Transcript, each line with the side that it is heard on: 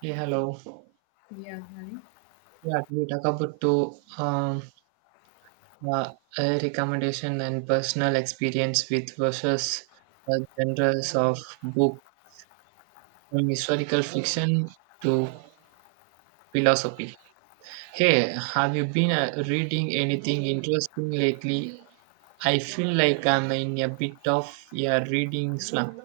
right: Yeah, hello.
left: Yeah, hi.
right: Yeah, we talk about to uh, a recommendation and personal experience with versus genres of book from historical fiction to philosophy. Hey, have you been reading anything interesting lately? I feel like I'm in a bit of a reading slump.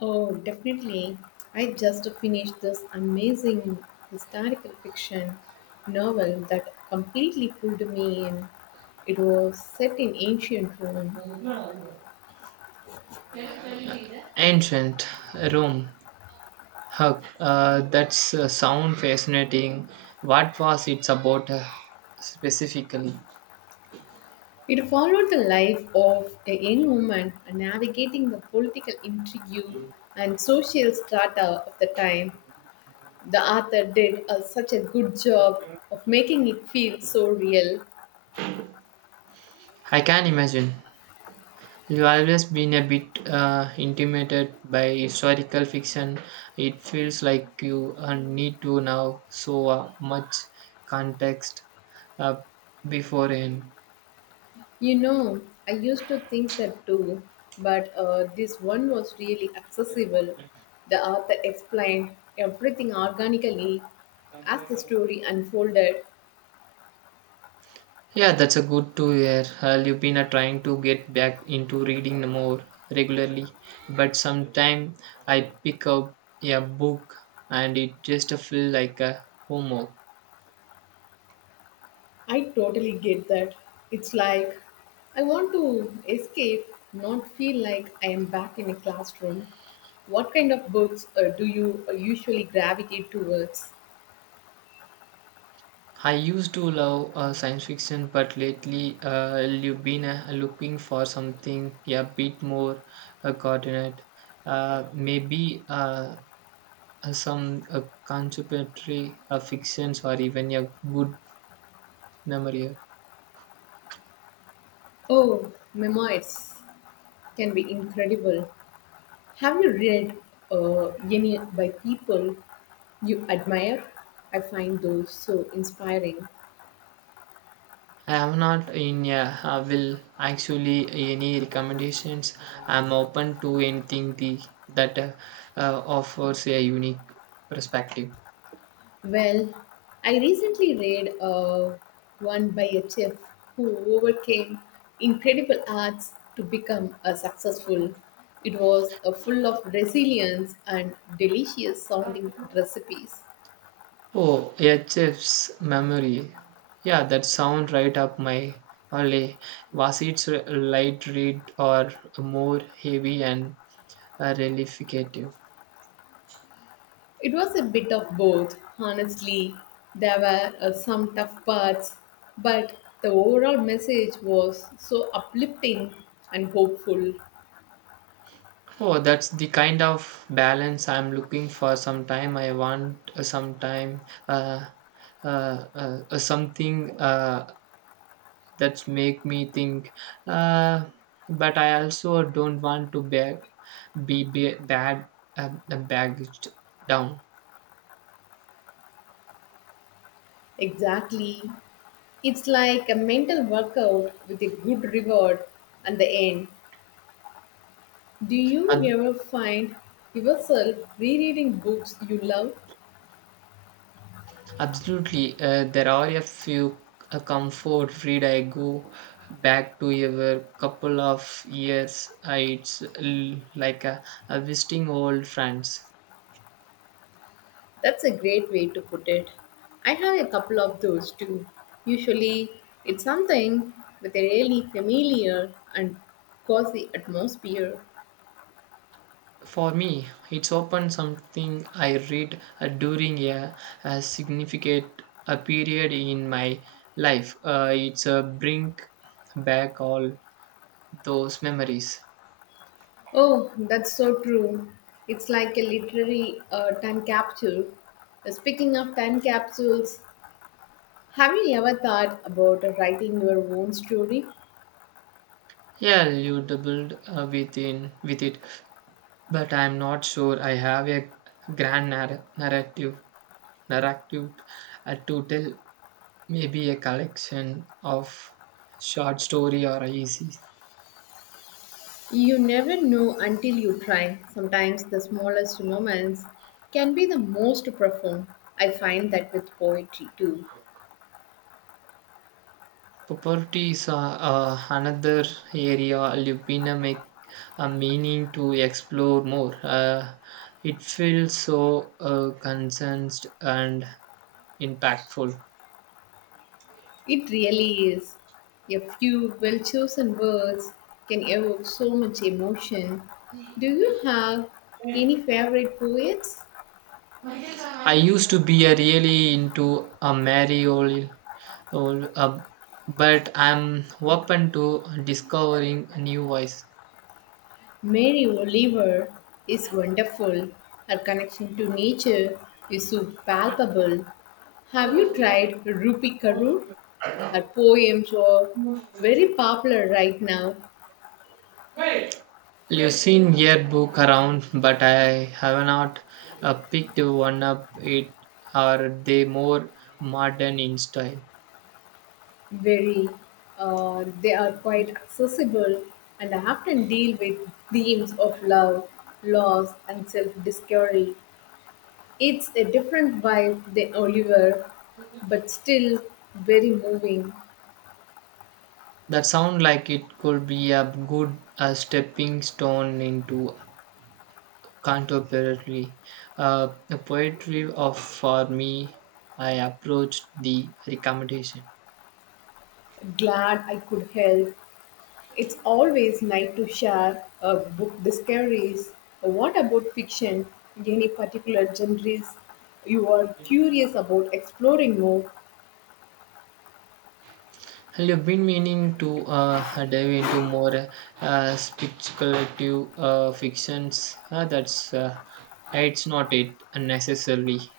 left: Oh, definitely. I just finished this amazing historical fiction novel that completely pulled me in. It was set in ancient Rome.
right: Ancient Rome. That's sound fascinating. What was it about, specifically?
left: It followed the life of a young woman navigating the political intrigue and social strata of the time. The author such a good job of making it feel so real.
right: I can imagine. You've always been a bit intimidated by historical fiction. It feels like you need to know so much context uh, beforehand.
left: You know, I used to think that too, but this one was really accessible. The author explained everything organically as the story unfolded.
right: Yeah, that's a good to hear. You've been trying to get back into reading more regularly, but sometimes I pick up a book and it just feels like a homework.
left: I totally get that. It's like I want to escape, not feel like I am back in a classroom. What kind of books do you usually gravitate towards?
right: I used to love science fiction, but lately you've been looking for something a bit more coordinate. Maybe some contemporary fictions or even a good memory.
left: Oh, memoirs can be incredible. Have you read any by people you admire? I find those so inspiring.
right: I am not in a I will actually any recommendations. I'm open to anything that offers a unique perspective.
left: Well, I recently read one by a chef who overcame incredible odds to become a successful. It was full of resilience and delicious sounding recipes.
right: Oh, HF's memory. Yeah, that sound right up my alley. Was it a light read or more heavy and, relificative?
left: It was a bit of both, honestly. There were some tough parts, but the overall message was so uplifting and hopeful.
right: Oh, that's the kind of balance I'm looking for. Sometime I want sometime uh, something that make me think. Uh, but I also don't want to be bad bagged down.
left: Exactly. It's like a mental workout with a good reward at the end. Do you
right: Uh,
left: ever find yourself rereading books you love?
right: Absolutely, there are a few comfort read I go back to a couple of years. It's like a visiting old friends.
left: That's a great way to put it. I have a couple of those too. Usually, it's something with a really familiar and cozy atmosphere.
right: For me, it's often something I read during a significant a period in my life. It's a bring back all those memories.
left: Oh, that's so true. It's like a literary time capsule. Speaking of time capsules, have you ever thought about writing your own story?
right: Yeah, you doubled within with it, but I'm not sure I have a grand narrative to tell. Maybe a collection of short story or easy.
left: You never know until you try. Sometimes the smallest moments can be the most profound. I find that with poetry too.
right: Property is another area Lupina make a meaning to explore more. It feels so concerned and impactful.
left: It really is. A few well chosen words can evoke so much emotion. Do you have any favorite poets?
right: I used to be a really into a Mariol or, but I'm open to discovering new voice.
left: Mary Oliver is wonderful. Her connection to nature is so palpable. Have you tried Rupi Kaur? Her poems are very popular right now.
right: You've seen your book around, but I have not picked one up. It are they more modern in style?
left: Very, they are quite accessible and often deal with themes of love, loss, and self discovery. It's a different vibe than Oliver, but still very moving.
right: That sound like it could be a good stepping stone into contemporary uh, poetry. Of for me, I approached the recommendation.
left: Glad I could help. It's always nice to share book discoveries. What about fiction? Any particular genres you are curious about exploring more?
right: Well, you've been meaning to dive into more speculative fictions. That's It's not it necessarily.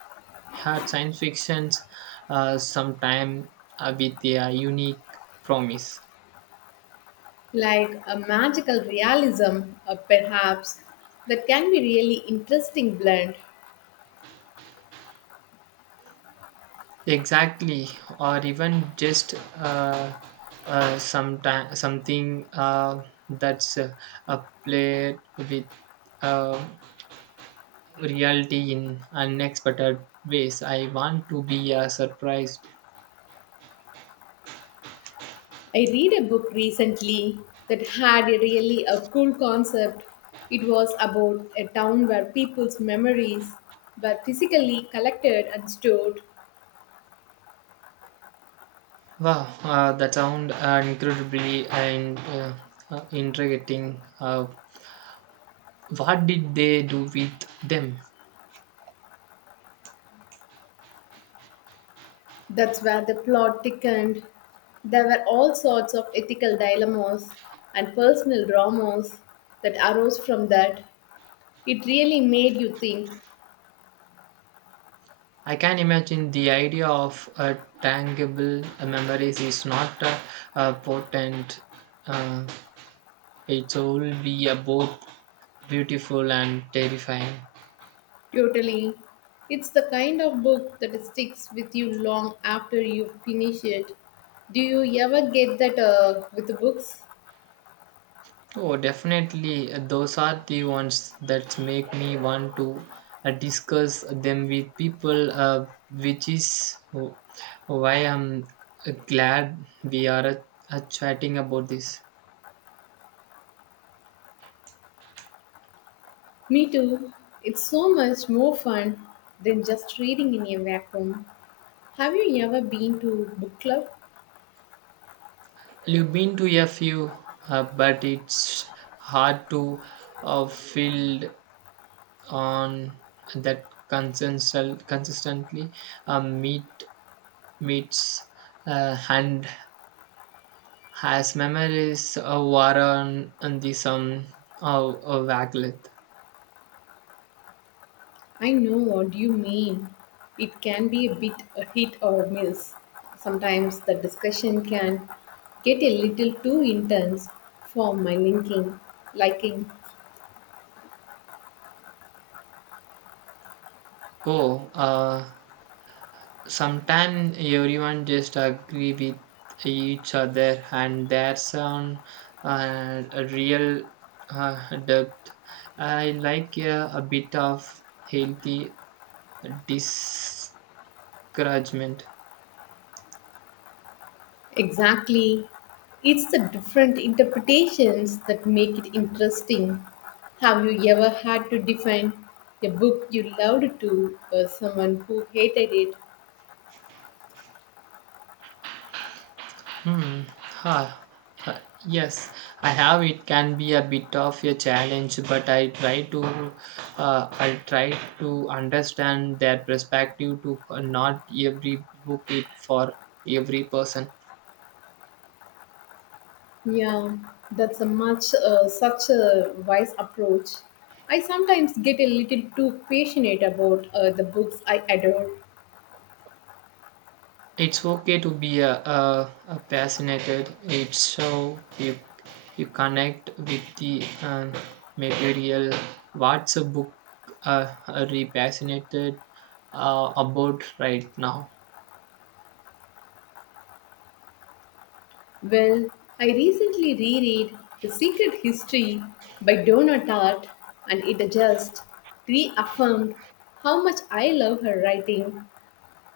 right: Hard science fictions, sometime with their unique promise.
left: Like a magical realism, perhaps, that can be really interesting blend.
right: Exactly, or even just sometime something that's a play with Uh, reality in unexpected ways. I want to be surprised.
left: I read a book recently that had a really a cool concept. It was about a town where people's memories were physically collected and stored.
right: Wow, that sound incredibly and intriguing. What did they do with them?
left: That's where the plot thickened. There were all sorts of ethical dilemmas and personal dramas that arose from that. It really made you think.
right: I can imagine the idea of tangible memories is not potent. Uh, it will be both beautiful and terrifying.
left: Totally. It's the kind of book that sticks with you long after you finish it. Do you ever get that with the books?
right: Oh, definitely. Those are the ones that make me want to discuss them with people, why I'm glad we are chatting about this.
left: Me too. It's so much more fun than just reading in a vacuum. Have you ever been to book club?
right: You've been to a few, but it's hard to field on that consistently uh, meet meets hand Has memories war on the some of, Waglet?
left: I know what you mean. It can be a bit a hit or miss. Sometimes the discussion can get a little too intense for my linking liking.
right: Oh, sometime everyone just agree with each other, and there's on, a real depth. I like a bit of healthy discouragement.
left: Exactly. It's the different interpretations that make it interesting. Have you ever had to define a book you loved to someone who hated it?
right: Hmm. Ha, ha. Yes, I have. It can be a bit of a challenge, but I try to understand their perspective. To, not every book it for every person.
left: Yeah, that's a much such a wise approach. I sometimes get a little too passionate about the books I adore.
right: It's okay to be a fascinated. It's so you connect with the material. What's a book are you passionate about right now?
left: Well, I recently reread The Secret History by Donna Tartt, and it just reaffirmed how much I love her writing.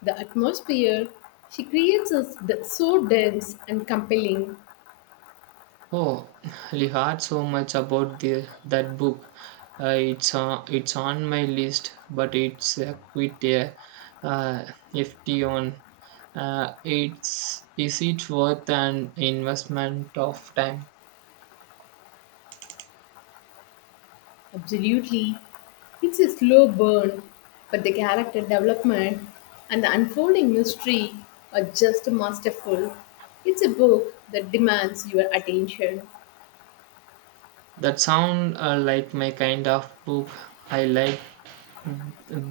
left: The atmosphere she creates is so dense and compelling.
right: Oh, I heard so much about the that book. It's on my list, but it's quite a, uh, FT on. It's Is it worth an investment of time?
left: Absolutely. It's a slow burn, but the character development and the unfolding mystery are just masterful. It's a book that demands your attention.
right: That sound like my kind of book. I like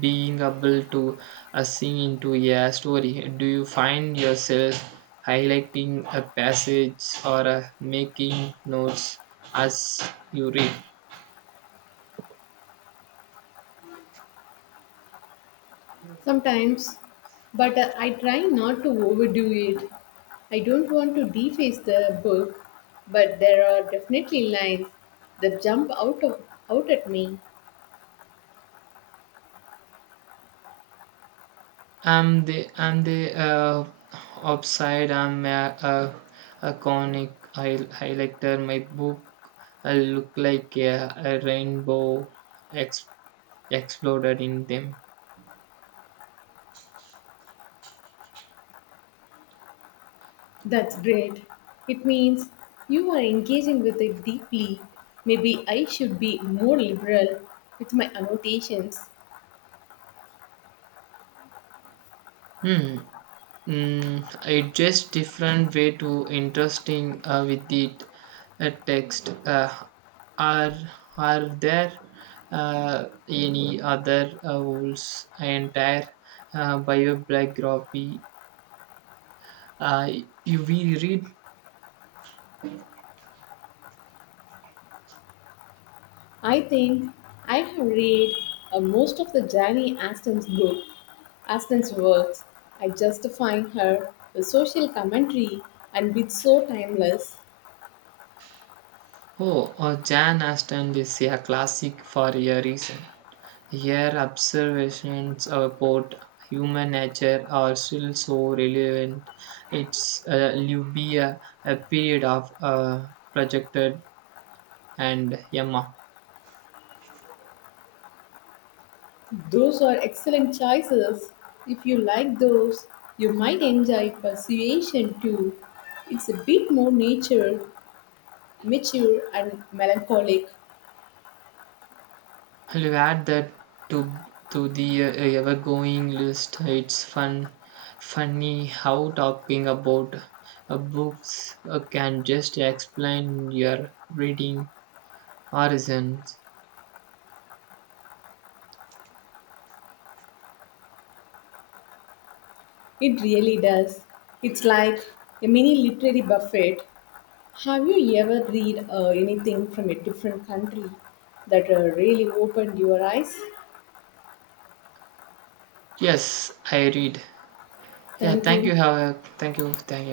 right: being able to sing into a story. Do you find yourself highlighting a passage or making notes as you read?
left: Sometimes, but I try not to overdo it. I don't want to deface the book, but there are definitely lines that jump out at me.
right: I'm the upside, I'm a, a conic highlighter. My book look like a rainbow ex- exploded in them.
left: That's great. It means you are engaging with it deeply. Maybe I should be more liberal with my annotations.
right: Hmm. Mm, it just different way to interesting with it text. Are are there any other rules entire biography uh, you we read?
left: I think I have read most of the Jane Austen's book, Austen's works. I just find her the social commentary and bit so timeless.
right: Oh, Jan Aston is a classic for a reason. Her observations about human nature are still so relevant. It's will be a period of, projected and Yama.
left: Those are excellent choices. If you like those, you might enjoy Persuasion too. It's a bit more mature and melancholic.
right: I'll add that to to the ever-going list. It's funny how talking about books can just explain your reading horizons.
left: It really does. It's like a mini literary buffet. Have you ever read anything from a different country that really opened your eyes?
right: Yes, I read. Yeah,
left: Thank
right: thank
left: you.
right: you. Thank you. Thank you.